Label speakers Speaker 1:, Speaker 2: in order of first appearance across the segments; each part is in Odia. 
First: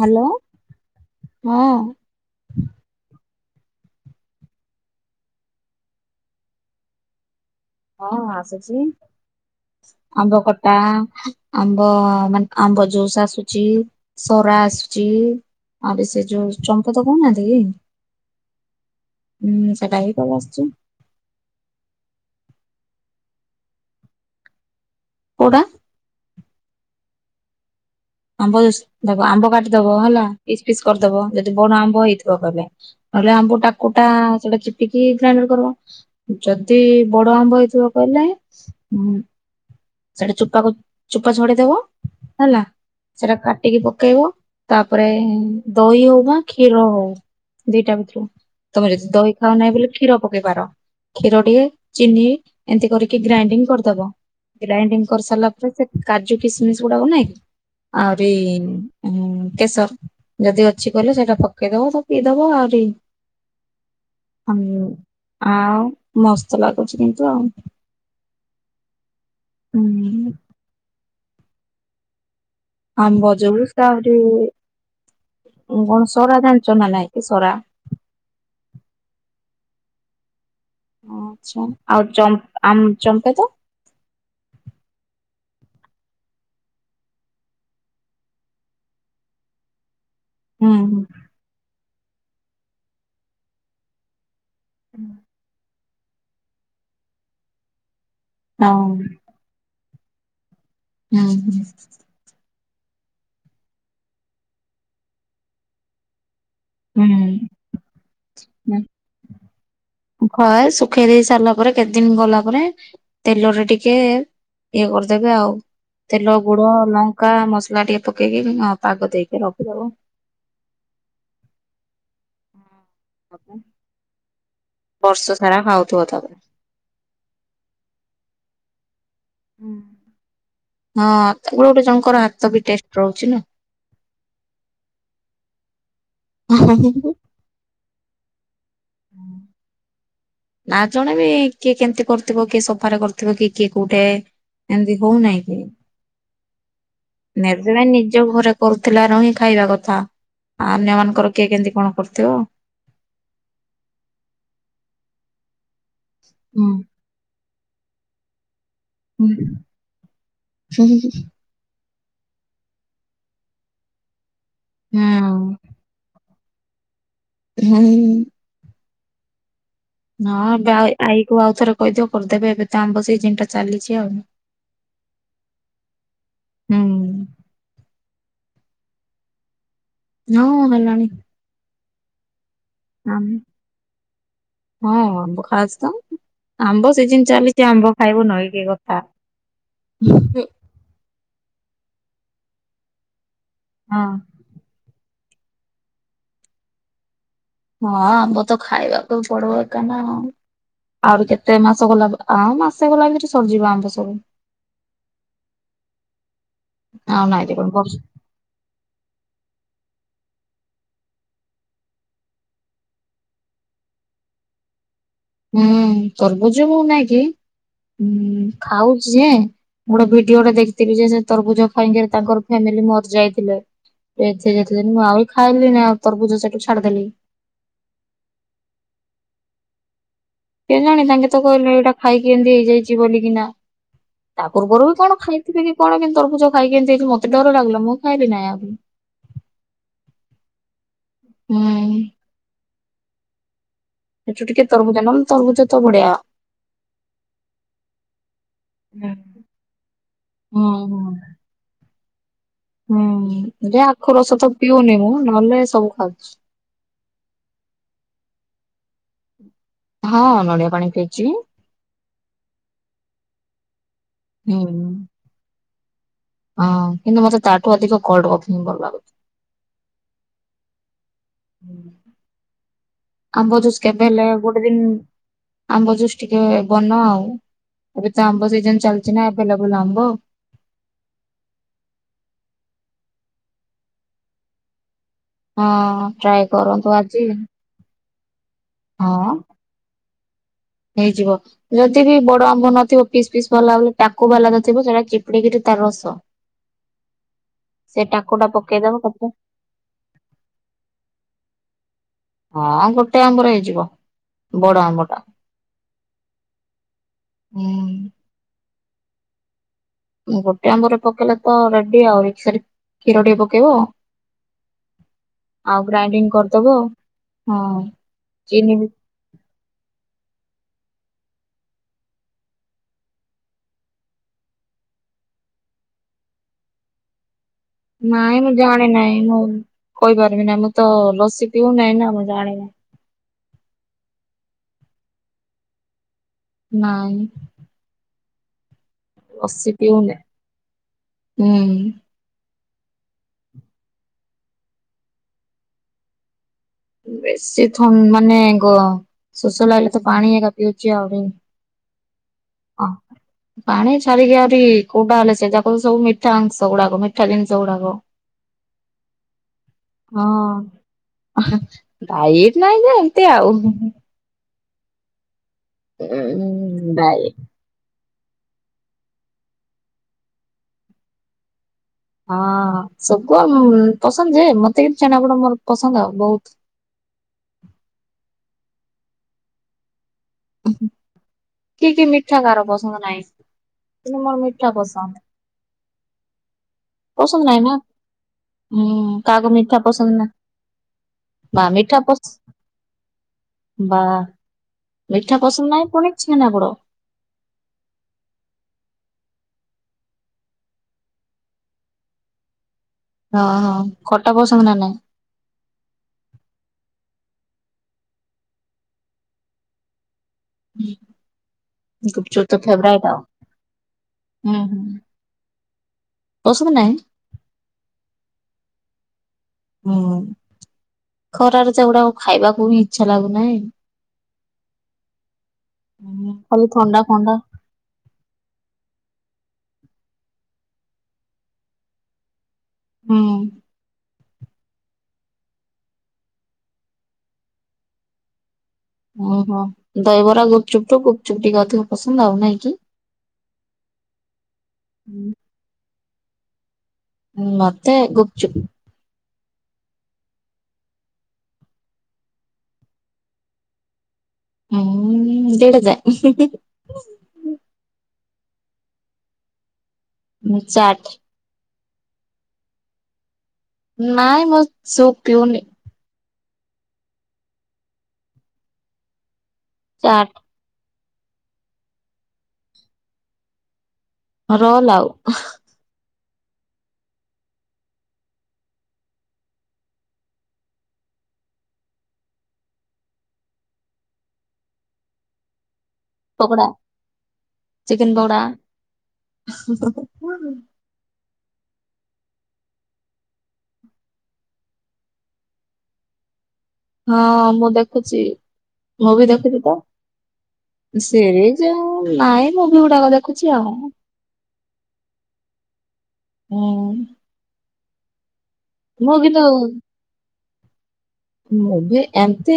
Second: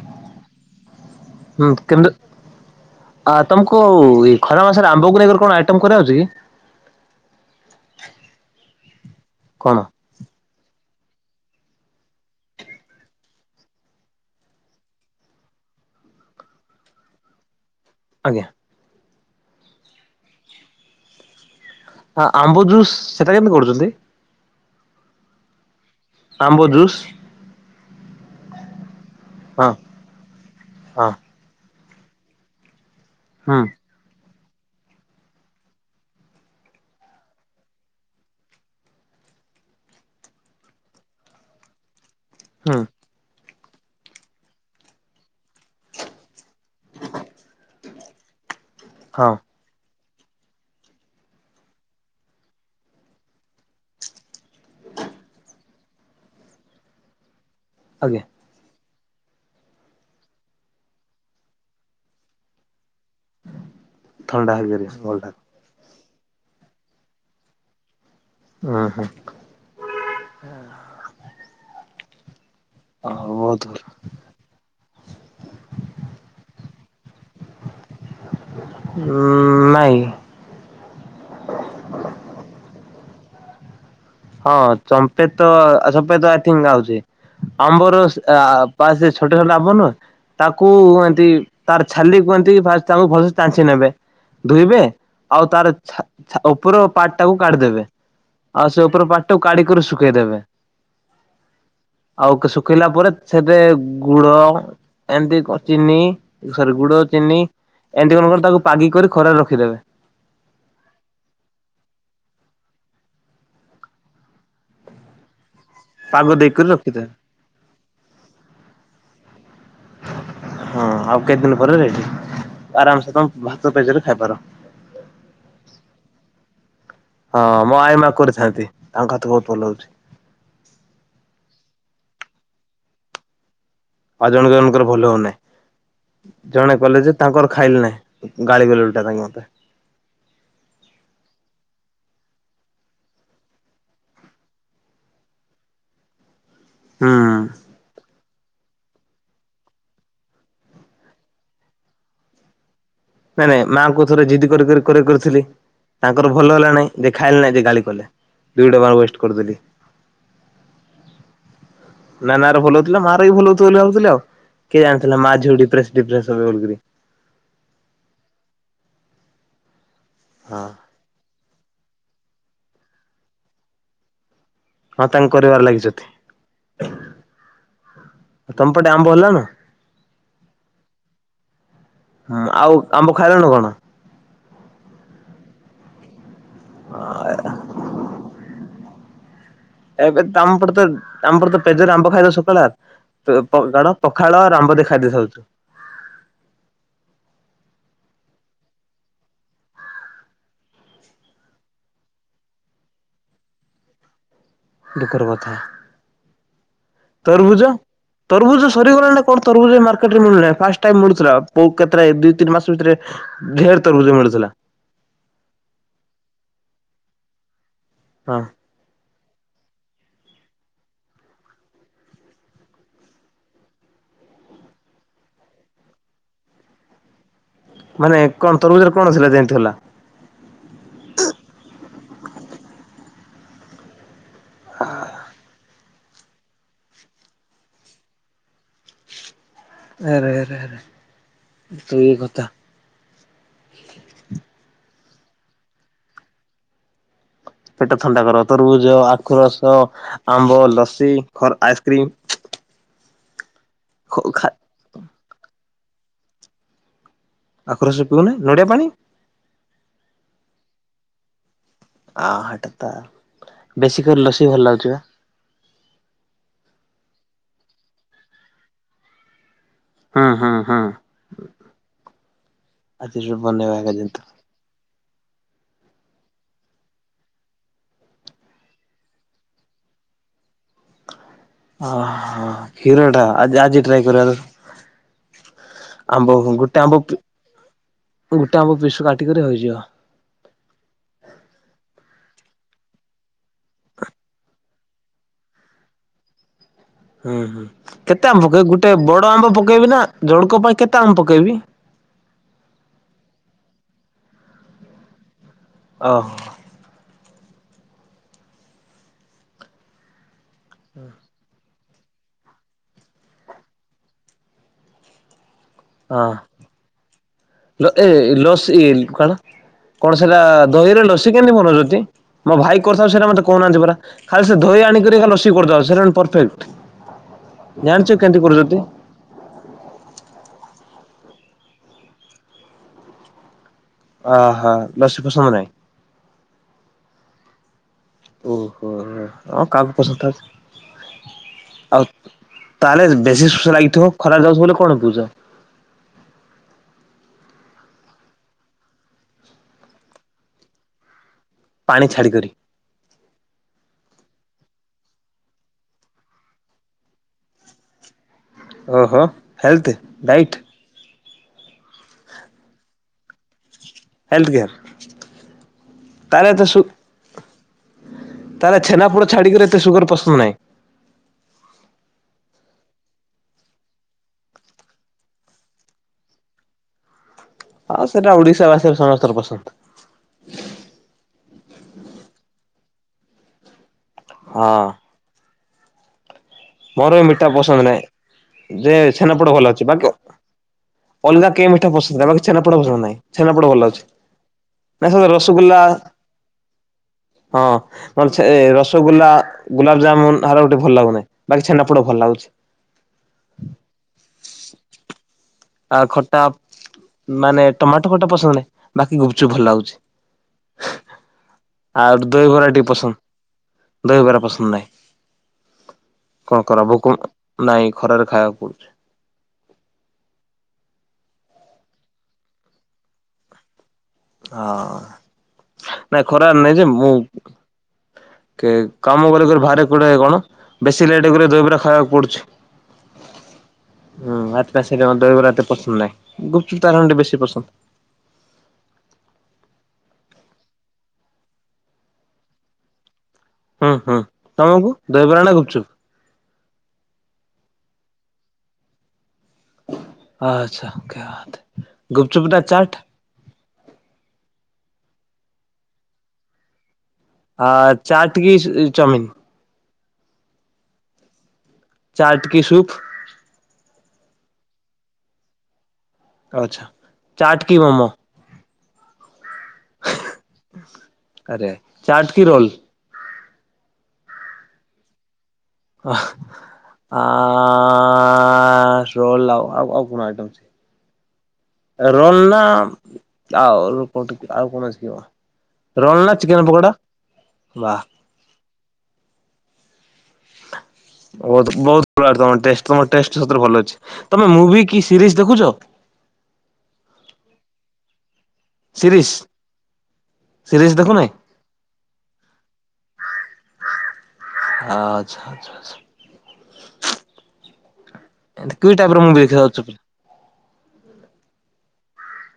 Speaker 1: ହ୍ୟାଲୋ। ହଁ।
Speaker 2: ହୁଁ କେମିତି ଆ ତମକୁ ଖରା ମାସରେ ଆମ୍ବକୁ ନେଇକି କଣ ଆଇଟମ କରିଆଉଛି କି?
Speaker 1: ହଁ ଆସୁଛି
Speaker 2: କଣ
Speaker 1: ଆମ୍ବ ଖଟା ଆମ୍ବ ମାନେ ଆମ୍ବ ଜୁସ୍ ଆସୁଛି ସରା ଆସୁଛି ଆମ୍ବ ସେ ଜୁସ୍ ଚଙ୍କୁତ କହୁନାହାନ୍ତି କି
Speaker 2: ଆଜ୍ଞା
Speaker 1: ହୁଁ ସେଟା ହିଁ ତ ଆସୁଛି
Speaker 2: ଆ ଆମ୍ବ ଜୁସ୍ ସେଟା କେମିତି କରୁଛନ୍ତି
Speaker 1: କଉଟା
Speaker 2: ଆମ୍ବ ଜୁସ୍
Speaker 1: ଆମ୍ବ ଜୁସ୍ ଦେବ ଆମ୍ବ
Speaker 2: ହଁ
Speaker 1: କାଟିଦବ ହେଲା ପିସ୍ ପିସ୍
Speaker 2: ହଁ
Speaker 1: କରିଦବ ଯଦି ବଡ ଆମ୍ବ ହୋଇଥିବ କେବେ ନହଲେ ଆମ୍ବୁ
Speaker 2: ହୁଁ
Speaker 1: ଡାକୁଟା ସେଟା ଚିପିକି ଗ୍ରାଇଣ୍ଡର କରିବ ଯଦି ବଡ ଆମ୍ବ ହେଇଥିବ କହିଲେ ଉଁ ସେଟା ଚୋପାକୁ ଚୋପା ଛଡେଇଦବ ହେଲା।
Speaker 2: ହୁଁ
Speaker 1: [unintelligible] କାଟିକି ପକେଇବ ତାପରେ ଦହି ହେଉ ବା କ୍ଷୀର ହୋଉ ଦିଟା ଭିତରୁ ତମେ ଯଦି
Speaker 2: ହଁ
Speaker 1: ଦହି ଖାଅନାହଁ ବୋଲି କ୍ଷୀର ପକେଇବାର କ୍ଷୀର ଟିକେ ଚିନି ଏମିତି କରିକି ଗ୍ରାଇଣ୍ଡିଙ୍ଗ୍ କରିଦବ ଗ୍ରାଇଣ୍ଡିଙ୍ଗ୍ କରିସାରିଲା ପରେ ସେ କାଜୁ କିସମିସ ଗୁଡାକ ନାଇଁ କି
Speaker 2: ଆଜ୍ଞା
Speaker 1: ଆରେ ଉଁ କେଶର ଯଦି ଅଛି କହିଲେ ସେଇଟା ପକେଇଦବ ତ ପିଇଦବ ଆହୁରି
Speaker 2: ଥଣ୍ଡା ହେଇପାରିବ ଭଲ
Speaker 1: [unintelligible] ଆଉ ମସ୍ତ ଲାଗୁଚି କିନ୍ତୁ ଆଉ।
Speaker 2: ଉହୁଁ
Speaker 1: [unintelligible] ଆମ୍ବ
Speaker 2: ଆଉ ବହୁତ ଭଲ
Speaker 1: ଜୁସ୍ ଆହୁରି [unintelligible] ଜାଣ ଚନା ନାଇକି ସରା
Speaker 2: ଉଁ ନାଇଁ।
Speaker 1: ଓ ଆଛା ଆଉ ଚମ୍ ଆମ୍ ଚମ୍ପେ ତ
Speaker 2: ହଁ ଚମ୍ପେ ତ ଆ ଚମ୍ପେ ତ ଆଇ ଥିଙ୍କ୍ ଆଉଚି ଆମ୍ବର ପା ସେ ଛୋଟ ଛୋଟ ଆମ୍ବ ନୁହେଁ ତାକୁ
Speaker 1: ହୁଁ ହୁଁ।
Speaker 2: ଏମତି ତାର ଛାଲି କୁହନ୍ତି ଫାସ୍ ତାଙ୍କୁ ଭଲସେ ଚାଞ୍ଛିନେବେ। ଧୁଇବେ ଆଉ ତାର ଛା ଛା ଓପର ପାର୍ଟ ଟାକୁ କାଢିଦେବେ। ଆଉ ସେ ଓପର ପାଟଟାକୁ କାଢିକରି ଶୁ ଶୁକେଇଦେବେ।
Speaker 1: ଉଁ ହୁଁ।
Speaker 2: ଶୁକେଇଲା ପରେ ସେଥିରେ ଗୁଡ ଏମିତି କ-ଚିନି
Speaker 1: ହୁଁ
Speaker 2: କଣ ତାକୁ ପାଗି କରି ଖରାରେ ରଖିଦେବେ
Speaker 1: ହୁଁ ଖରାରେ ଶୁଖେଇ ଦେଇ ସାରିଲା ପରେ କେତେ ଦିନ ଗଲା ପରେ ତେଲରେ ଟିକେ ଇଏ କରିଦେବେ ଆଉ।
Speaker 2: ପାଗ
Speaker 1: ତେଲ
Speaker 2: ଦେଇକରି
Speaker 1: ଗୁଡ
Speaker 2: ରଖିଦେବେ।
Speaker 1: ଲଙ୍କା ମସଲା ଟିକେ ପକେଇକି ପାଗ ଅ ଦେଇ ରଖ
Speaker 2: ହଁ ଆଉ କେତେ ଦିନ ପରେ ଆରାମସେ ତମେ ଭାତ ପେଜରେ ଖାଇପାର।
Speaker 1: ବର୍ଷ ସାରା ଖାଉଥିବ ତାପରେ।
Speaker 2: ହଁ ମୋ ଆଇ ମା କରିଥାନ୍ତି। ତାଙ୍କ ହାତ ବହୁତ ଭଲ
Speaker 1: ହୁଁ
Speaker 2: ହଉଛି।
Speaker 1: ହଁ ତ ଗୋଟେ ଜଣଙ୍କର ହା ବି ଟେଷ୍ଟ ରହୁଛି ନା।
Speaker 2: ଆଉ ଜଣ ଜଣଙ୍କର ଭଲ ହଉନାହିଁ ଜଣେ କଲେ ଯେ ତାଙ୍କର ଖାଇଲି ନାଇଁ। ହଁ।
Speaker 1: ନା ଜଣେ ବି କିଏ କେମତି କରୁ ଥିବ କିଏ ସଫାରେ କରିଥିବ କି କିଏ କୋଉଟେ ଏମତି ହଉନାହିଁ କି
Speaker 2: ହୁଁ
Speaker 1: ନିଜର ନି ଯୋଉ ଘରେ କରୁଥିଲା ରହି ଖାଇବା କଥା ଅନ୍ୟ ମାନଙ୍କର କିଏ କେମିତି କଣ କରୁଥିବ। ଯେ
Speaker 2: ନାଇ ନାଇଁ ମାଆଙ୍କୁ ଥରେ ଜିଦି କରି କରି କରିଥିଲି। ତାଙ୍କର ଭଲ
Speaker 1: ହୁଁ।
Speaker 2: ହେଲା ନାଇଁ ଦେଖା ହେଲେ ନାଇଁ ଦେ ଗାଳି କଲେ। ଦୁଇ ଡବା ୱେଷ୍ଟ
Speaker 1: ହୁଁ
Speaker 2: କରିଦେଲି।
Speaker 1: ହୁଁ।
Speaker 2: ନା ନା ଆର ଭଲ ହଉଥିଲା ମା ର ବି ଭଲ ହଉଥିବ ବୋଲି ଭାବୁଥିଲି ଆଉ। କିଏ ଜାଣିଥିଲା ମା
Speaker 1: ହଁ
Speaker 2: ଝିଅ ଡି ପ୍ରେସ୍ ଡି ପ୍ରେସ୍ [unintelligible]
Speaker 1: ହୁଁ। ହଁ ଆଈ କୁ ଆଉଥରେ କହିଦିଅ କରିଦେବେ ଏବେ ତ ଆମ୍ବ ସିଜିନ୍ ଟା ଚାଲିଛି ଆଉ।
Speaker 2: ହଁ ତାଙ୍କୁ କରିବାରେ
Speaker 1: ହୁଁ
Speaker 2: ଲାଗିଛନ୍ତି। ତମ ପଟେ ଆମ୍ବ ହେଲା ନା?
Speaker 1: ହଁ ହେଲାଣି।
Speaker 2: ହଁ ଆଉ ଆମ୍ବ
Speaker 1: ଆମ
Speaker 2: ଖାଇଲଣ କଣ?
Speaker 1: ହଁ ବୁଖାଜ ତ ଆମ୍ବ ସିଜିନ୍ ଚାଲିଛି ଆମ୍ବ ଖାଇବୁନୁ ଇଏ କି କ [unintelligible]
Speaker 2: ଏବେ ତାମପର ତ ତାମପର ତ ପେଜ ଆମ୍ବ ଖାଇଦ ସକାଳ କଣ ପଖାଳ ଆମ୍ବ ଦେ ଖାଦ୍ୟ ଖାଉଛୁ।
Speaker 1: ହଁ ଆମ୍ବ ତ ଖାଇବାକୁ ପଡିବ ଏକା ନା ଆହୁରି କେତେ ମାସ ଗଲା ପରେ ଆମ୍ ଆସିଗଲା କିରି ସବୁ ଯିବ ଆମ୍ବ ସରି।
Speaker 2: ଦୁଃଖ ର କଥା
Speaker 1: ଆଉ ନାଇଁ
Speaker 2: ତରଭୁଜ
Speaker 1: ବର୍ଷ
Speaker 2: ତରଭୁଜ ସରିଗଲା ଣି କଣ ତରଭୁଜ ମାର୍କେଟ ରେ ମିଳୁନି ଆଉ ଫାଷ୍ଟ୍ ଟାଇମ୍ ମିଳୁଥିଲା କୋଉ କେତେରାଏ ଦୁଇ ତିନି ମାସ ଭିତରେ ଢେର ତରଭୁଜ ମିଳୁଥିଲା।
Speaker 1: ହୁଁ ତରଭୁଜ ଆଉ ନାଇଁ କି?
Speaker 2: ହଁ
Speaker 1: ହୁଁ ଖାଉଛି ଯେ ମୁଁ ଗୋଟେ ଭିଡିଓଟେ ଦେଖିଥିଲି ଯେ ସେ ତରଭୁଜ ଖାଇକିରି ତାଙ୍କର ଫ୍ୟାମିଲି ମର ଯାଇଥିଲେ ଡେଥ ହଇଯାଇଥିଲେ ମୁଁ ଆହୁରି ଖାଇଲିନି ଆଉ ତରବୁଜ ସେଠୁ ଛାଡିଦେଲି।
Speaker 2: ମାନେ କଣ ତରଭୁଜରେ କଣ ଥିଲା ଯେ ଏମିତି ହେଲା।
Speaker 1: କେଜାଣି ତାଙ୍କେ କିନା ତା ପୂର୍ବରୁ କଣ ଖାଇଥିବେ କି କଣ କି ତରଭୁଜ ଖାଇକି ଏମିତିି ହେଉଚି ମତେ ଡର ଲାଗିଲା ମୁଁ ଖାଇଲି ନାହିଁ ଆଉ ।
Speaker 2: ଆରେ ଆରେ ଆରେ
Speaker 1: ହୁଁ
Speaker 2: ସେଇ କଥା
Speaker 1: ସେଠୁ ଟିକେ ତରଭୁଜ ନହେଲେ ତରଭୁଜ ତ ବଡ଼ିଆ
Speaker 2: ପେଟ ଥଣ୍ଡା କର ତରବୁଜ ଆଖୁ ରସ ଆମ୍ବ
Speaker 1: ହୁଁ
Speaker 2: ଲସି ଖ ଆଇସ୍କ୍ରିମ
Speaker 1: ହୁଁ ହୁଁ ଯେ ଆଖୁ ରସ
Speaker 2: ଖା
Speaker 1: ତ ପିଉନି ମୁଁ ନହେଲେ ସବୁ ଖାଉ [inaudible]
Speaker 2: ଆଖୁ ରସ ପିଉନା ନଡ଼ିଆ ପାଣି
Speaker 1: ହଁ ନଡିଆ ପାଣି ପିଇଚି
Speaker 2: ଆ ହଟତା ବେଶୀ କରି ଲସି
Speaker 1: ହୁଁ
Speaker 2: ଭଲ ଲାଗୁଚି ପା
Speaker 1: ହଁ କିନ୍ତୁ ମତେ ତାଠୁ ଅଧିକ କୋଲଡ କପ ହିଁ ଭଲ ଲାଗୁ
Speaker 2: ହୁଁ ହୁଁ ହୁଁ। ଆଜି ରୁ
Speaker 1: ଆମ୍ବ
Speaker 2: ବନେଇବା
Speaker 1: ଯୋଉ
Speaker 2: ଆଗ ଯେନ୍ତୁ
Speaker 1: ସ୍କେଦେଲେ ଗୋଟେ ଦିନ ଆମ୍ବ ଜୁଷ ଟିକେ ବନ ଆଉ ଏବେ ତ ଆମ୍ବ ସିଜିନ ଚାଲିଚି ନା ଏଭେଲେବୁଲ ଆମ୍ବ
Speaker 2: ଓ ହୋ କ୍ଷୀର ଟା ଆଜି ଆଜି ଟ୍ରାଏ କରିବା।
Speaker 1: ହଁ
Speaker 2: ଆମ୍ବ
Speaker 1: ଟ୍ରାଏ
Speaker 2: ଗୋଟେ ଆମ୍ବ
Speaker 1: କରନ୍ତୁ ଆଜି
Speaker 2: ଗୋଟେ ଆମ୍ବ ପିସୁ
Speaker 1: ହଁ
Speaker 2: କାଟିକରି ହେଇଯିବ।
Speaker 1: ଏତେ ବି ବଡ ଆମ୍ବ ନଥିବ ପିସ୍ ପିସ୍ [unintelligible] ଟାକୁ [unintelligible] ଥିବ ସେଟା ଚିପୁଡ଼ିକିରି ତାର ରସ
Speaker 2: ହୁଁ ହୁଁ
Speaker 1: ସେ
Speaker 2: କେତେ ଆମ୍ବ
Speaker 1: ଟାକୁଟା
Speaker 2: ପକେଇବି ଗୋଟେ
Speaker 1: ପକେଇଦବ ତାପରେ
Speaker 2: ବଡ ଆମ୍ବ ପକେଇବି ନା ଜଣକ ପାଇଁ କେତେ ଆମ୍ବ ପକେଇବି?
Speaker 1: ହଁ ଗୋଟେ ଆମ୍ବର ହେଇଯିବ ବଡ ଆମ୍ବଟା
Speaker 2: ଓ।
Speaker 1: ହୁଁ। ଗୋଟେ ଆମ୍ବରେ ପକେଇଲେ ତ [unintelligible] କ୍ଷୀର ଟେ ପକେଇବ ଆଉ
Speaker 2: ହଁ
Speaker 1: ଗ୍ରାଇଣ୍ଡିଙ୍ଗ କରିଦବ ହଁ
Speaker 2: ଲ ଏ ଲସି
Speaker 1: ଚିନି ବି
Speaker 2: ଇଏ କଣ କଣ ସେଟା ଦହିରେ ଲସି କେମିତି ବନଜ ତି ମୋ ଭାଇ କରିଥାଉ ସେରା ମତେ କହୁନାହାନ୍ତି ପରା ଖାଲି ସେ ଦହି ଆଣିକିରି ଖାଲି ଲସି କରିଥାଉ ସେରା ପରଫେକ୍ଟ ଜାଣିଛୁ
Speaker 1: ନାଇଁ
Speaker 2: କେମିତି
Speaker 1: ମୁଁ
Speaker 2: କରୁଛନ୍ତି?
Speaker 1: ଜାଣି ନାଇଁ ମୁଁ କଇପାରିବି ନାଇଁ ମୁଁ ତ ଲ କେଉ ନହିଁ ନା ମଜା ଆଣ ନା
Speaker 2: ଓ ହୋ ଲସୁପଶମ ନହିଁ।
Speaker 1: ନାଇଁ
Speaker 2: ଓ ଓ ହଁ
Speaker 1: ଲସି
Speaker 2: କାହା
Speaker 1: ପିଉନି
Speaker 2: ପସନ୍ଦ ଆଉ
Speaker 1: ହୁଁ
Speaker 2: ତାହେଲେ ବେଶୀ ସୁଷ ଲାଗିଥିବ ଖରାପ ଯାଉଛ ବୋଲି କଣ ବହୁଛ
Speaker 1: ବେଶୀ ଥ ମାନେ ଗ ଶୋଷ ଲାଗଲେ ତ ପାଣି ଏକା ପିଉଛି ଆହୁରି।
Speaker 2: ପାଣି ଛାଡ଼ି କରିି
Speaker 1: ପାଣି ଛାଡିକି ଆହୁରି କୋଉଟା ହେଲେ ସେ ଯାକ ସବୁ ମିଠା ଅଂଶ ଗୁଡାକ ମିଠା ଜିନିଷ ଗୁଡାକ।
Speaker 2: ଓହୋ ହେଲଥ
Speaker 1: ହଁ
Speaker 2: ଡାଇଟ୍?
Speaker 1: ଡାଇଟ୍ ନାଇଁ ଯେ ଏମତି ଆଉ।
Speaker 2: [unintelligible]
Speaker 1: ଉ ବାଇ
Speaker 2: ତାର ଛେନା ପୋଡ ଛାଡିକରି ଏତେ ସୁଗର ପସନ୍ଦ ନାହିଁ।
Speaker 1: ହଁ ସବୁ ଆ ପସନ୍ଦ ଯେ ମତେ କିନ୍ତୁ ଛେନାପୋଡ଼ ମୋର ପସନ୍ଦ ଆଉ ବହୁତ।
Speaker 2: ଆଉ ସେଟା ଓଡିଶା ବାସୀର ସମସ୍ତଙ୍କ ପସନ୍ଦ।
Speaker 1: [unintelligible] ତ ମୋର ମିଠା
Speaker 2: ହଁ
Speaker 1: ପସନ୍ଦ।
Speaker 2: ମୋର ବି ମିଠା ପସନ୍ଦ ନାହିଁ
Speaker 1: ହୁଁ
Speaker 2: ଯେ
Speaker 1: କାହାକୁ
Speaker 2: ଛେନାପୋଡ ଭଲ
Speaker 1: ମିଠା
Speaker 2: ଅଛି ବାକି
Speaker 1: ପସନ୍ଦ ନା
Speaker 2: ଅଲଗା
Speaker 1: ବା
Speaker 2: କେହି ମିଠା ପସନ୍ଦ
Speaker 1: ପସ
Speaker 2: ନାହିଁ ବାକି ଛେନାପୋଡ ପସନ୍ଦ ନାହିଁ ଛେନାପୋଡ ଭଲ
Speaker 1: ବା
Speaker 2: ଅଛି ନା ସ
Speaker 1: ମିଠା ପସନ୍ଦ
Speaker 2: ରସଗୋଲା
Speaker 1: ନାହିଁ ପୁଣି ଛେନାପୋଡ।
Speaker 2: ହଁ ମୋର ରସଗୋଲା। ଗୁଲାବଜାମୁନ ହାର ଗୋଟେ ଭଲଲାଗୁ ନାହିଁ। ବାକି ଛେନାପୋଡ ଭଲ ଲାଗୁଛି।
Speaker 1: ହଁ ହଁ। ଖଟା ପସନ୍ଦ ନା ନାଇଁ
Speaker 2: ଆ ଖଟା ମାନେ ଟମାଟୋ ଖଟା ପସନ୍ଦ ନାହିଁ ବାକି ଗୁପଚୁପ ଭଲ ଲାଗୁଛି। ଆଉ
Speaker 1: ଗୁପଚୁପ ତ
Speaker 2: ଦହିବରା ଟିିକେ
Speaker 1: ଫେବରାଇଟ ଆଉ।
Speaker 2: ପସନ୍ଦ ଦହିବରା
Speaker 1: ହୁଁ
Speaker 2: ପସନ୍ଦ
Speaker 1: ହୁଁ।
Speaker 2: ନାହିଁ କଣ
Speaker 1: ପସନ୍ଦ
Speaker 2: କର୍ବା
Speaker 1: ନାହିଁ
Speaker 2: ଭୋକ ନାଇଁ ଖରାରେ ଖାଇବାକୁ [unintelligible]
Speaker 1: ହଁ। ଖରାରେ ସେଗୁଡା ଖାଇବାକୁ ହିଁ ଇଚ୍ଛା ଲାଗୁନାହିଁ।
Speaker 2: ହଁ ନାଇ
Speaker 1: ହୁଁ।
Speaker 2: ଖରା
Speaker 1: ଖାଲି
Speaker 2: ନାଇଁ ଯେ
Speaker 1: ଥଣ୍ଡା
Speaker 2: ମୁଁ
Speaker 1: ଫଣ୍ଡା
Speaker 2: କାମ କରି ଭା [unintelligible] କଣ ବେଶୀ ଲେଟ ହେଇଗଲେ ଦହିବରା ଖାଇବାକୁ ପଡୁଛି।
Speaker 1: ହୁଁ।
Speaker 2: ହୁଁ ଆ ସେ ଦହିବରା ଏତେ ପସନ୍ଦ ନାହିଁ ଗୁପଚୁପ୍ ତାଠୁ ହେଲେ ଟିକେ ବେଶୀ ପସନ୍ଦ।
Speaker 1: ଓହୋ ଦହବରା ଗୁପଚୁପ୍ ଠୁ ଗୁପଚୁପ୍ ଟିକେ ଅଧିକ ପସନ୍ଦ ଆଉ ନାଇଁ କି?
Speaker 2: ହୁଁ ହୁଁ ତମକୁ
Speaker 1: ହୁଁ।
Speaker 2: ଦହବରା ନା ଗୁପଚୁପ?
Speaker 1: ମତେ ଗୁପଚୁପ।
Speaker 2: ଆଚ୍ଛା ଗୁପଚୁପ ନା ଚାଟ?
Speaker 1: ହୁଁ ଦିଟା ଯାକ।
Speaker 2: ଆ ଚାଟ କି ଚାଉମିନ?
Speaker 1: ଚାଟ୍।
Speaker 2: ଚାଟକି ସୂପ?
Speaker 1: ନାଇଁ ମୁଁ ସୁପ୍ ପିଉନି।
Speaker 2: ଆଚ୍ଛା ଚାଟ କି ମୋମୋ?
Speaker 1: ଚାଟ୍।
Speaker 2: ଆରେ ଚାଟ୍ କି ରୋଲ?
Speaker 1: ରୋଲ୍ ଆଉ।
Speaker 2: ଆ ରୋଲ୍ ଆଉ ଆଉ କଣ ଆଇଟମ ଅଛି ରୋଲ୍ ନା ଆଉ ଆଉ କ
Speaker 1: ପକଡ଼ା
Speaker 2: ବା
Speaker 1: ଚିକେନ ପକଡ଼ା।
Speaker 2: ବହୁତ ବହୁତ ଭଲ ତମ ଟେଷ୍ଟ ତମ ଟେଷ୍ଟ ସତରେ ଭଲ ଅଛି ତମେ ମୁଭି କି ସିରିଜ ଦେଖୁଛ?
Speaker 1: ହଁ ମୁଁ ଦେକୁଚି। ମୁଁ
Speaker 2: ସିରିଜ
Speaker 1: ବି ଦେଖୁତିତ
Speaker 2: ସିରିଜ ଦେଖୁନାହିଁ
Speaker 1: ସେଇ ଯୋଉ ନାଇଁ ମୁଭି ଗୁଡାକ ଦେଖୁଚି ଆଉ।
Speaker 2: ଆଚ୍ଛା ଛା
Speaker 1: ହୁଁ
Speaker 2: ଛା। କି
Speaker 1: ମୁଁ
Speaker 2: ଟାଇପ ର
Speaker 1: କିନ୍ତୁ
Speaker 2: ମୁଭି ଦେଖିବାକୁ ଯାଉଚ।
Speaker 1: ମୁଭି ଏମତି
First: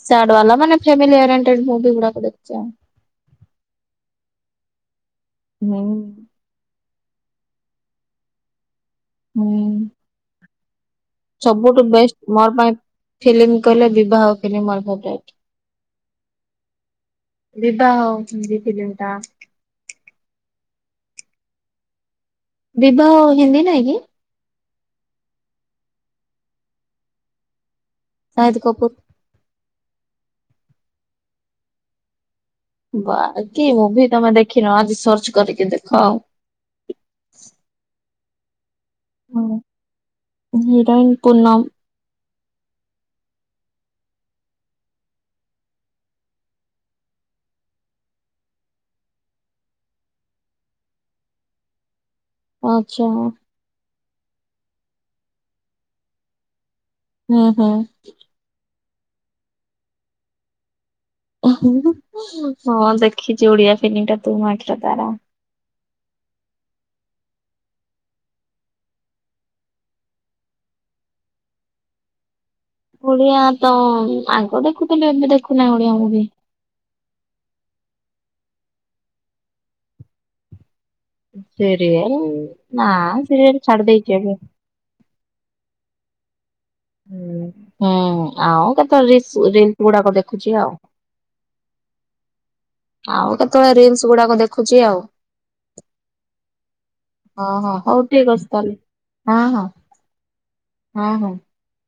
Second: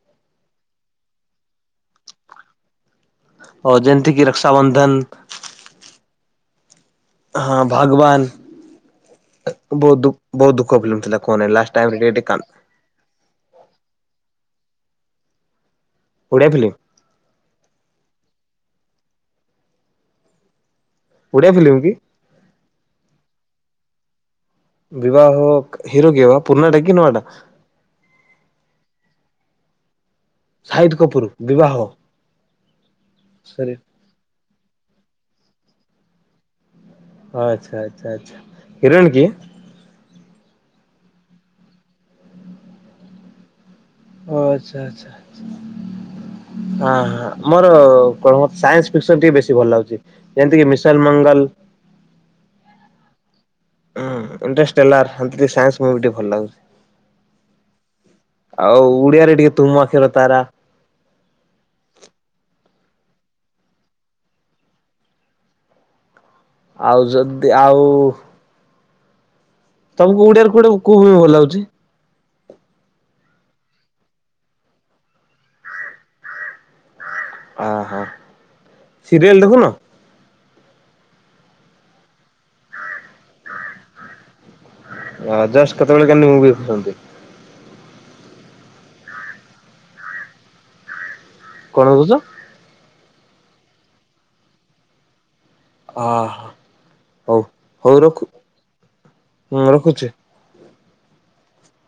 Speaker 1: ସ୍ୟାଡେ ବାଲା ମାନେ ଫାମିଲି ଏରେଣ୍ଟେଡ ମୁଭି ଗୁଡାକ ଦେଖୁଚି ଆଉ।
Speaker 2: ଅ ଯେମିତି କି ରକ୍ଷାବନ୍ଧନ।
Speaker 1: ହୁଁ।
Speaker 2: ହଁ ଭଗବାନ।
Speaker 1: ହୁଁ
Speaker 2: ବଉଦୁ ବଉଦୁ
Speaker 1: ସବୁଠୁ ବେଷ୍ଟ ମୋର ପାଇଁ ଫିଲ୍ମ। କହିଲ ବିବାହ ଫିଲିମ ମୋର ଫେବରାଇଟ।
Speaker 2: ଓଡ଼ିଆ ଫିଲ୍ମ
Speaker 1: ବିବାହ। ଫିଲିମ ଟା।
Speaker 2: ଓଡିଆ ଫିଲ୍ମ କି?
Speaker 1: ବିବାହ ହିନ୍ଦୀ ନାଇକି।
Speaker 2: ବିିବାହ ହିରୋକିଏବା ପୁରୁଣା ଟା କି ନୂଆଟା।
Speaker 1: ସାଇର କପୁର।
Speaker 2: ସାହିଦ୍ କପୁର ବିବାହ।
Speaker 1: ବାକି
Speaker 2: ସରି
Speaker 1: ମୁଭି ତମେ ଦେଖ ଖିନ ଆଜି ସର୍ଚ୍ଚ କରିକି ଦେଖ ଆଉ।
Speaker 2: ଓ ଆଚ୍ଛା। ଆଚ୍ଛା। ହିରୋଇନ କିଏ?
Speaker 1: ହିରୋଇନ୍ ପୂନମ୍।
Speaker 2: ଓ ଆଚ୍ଛା ଆଚ୍ଛା ହ ହଁ ମୋର କଣ ମ ସାଇନ୍ସୀ ପିକସନ ଟିକେ ବେଶୀ ଭଲ ଲାଗୁଚି ଯେମିତିକି ମିସାଇଲମଙ୍ଗଲ।
Speaker 1: ଆଚ୍ଛା।
Speaker 2: ହୁଁ [unintelligible] ହେଲା [unintelligible] ସାଇନ୍ସି ମୁଭି ଟିକେ ଭଲ ଲାଗେ।
Speaker 1: ହୁଁ ହୁଁ।
Speaker 2: ଆଉ ଉଡିଆରେ ଟିକେ ତୁମ ଆଖିର ତାରା।
Speaker 1: [unintelligible] ହଁ ଦେଖିଛି ଓଡିଆ ଫିଲ୍ମ ଟା ତୁ ମୋ ଆଖିର ତାରା।
Speaker 2: ଆଉ ଯଦି ଆଉ ତମକୁ ଓଡ଼ିଆରେ କୋଉଟା କୋଉ ମୁଭି ଭଲଲାଗୁଚି।
Speaker 1: ଓଡିଆ ତ ଆଗ ଦେଖୁଥିଲି ଏବେ ଦେଖୁନାଇଁ ଓଡିଆ ମୁଭି।
Speaker 2: ଆ ହା ସିରିୟଲ ଦେଖୁନ।
Speaker 1: ସିରିଏଲ ନା ସିରିଏଲ ଛାଡି ଦେଇଚି ଏବେ।
Speaker 2: ଆ ଜଷ୍ଟ କେତବେଳେ କେମିତି ମୁଭି ଦେ ଛନ୍ତି
Speaker 1: ହୁଁ
Speaker 2: ।
Speaker 1: ଆଉ କେତଳେ ରସ ରିଲସ ଗୁଡାକ ଦେଖୁଚି ଆଉ।
Speaker 2: କଣ ଦୁଜ
Speaker 1: ଆଉ କେତଅଳେ ରିଲସ ଗୁଡାକ ଦେଖୁଚି ଆଉ।
Speaker 2: ଅ ହ ହଉ
Speaker 1: ହଁ ହଁ
Speaker 2: ହଉ ରଖ
Speaker 1: ଠିକ ଅଛି ତାହେଲେ
Speaker 2: ହଁ ରଖୁଛି।
Speaker 1: ହଁ ହଁ ।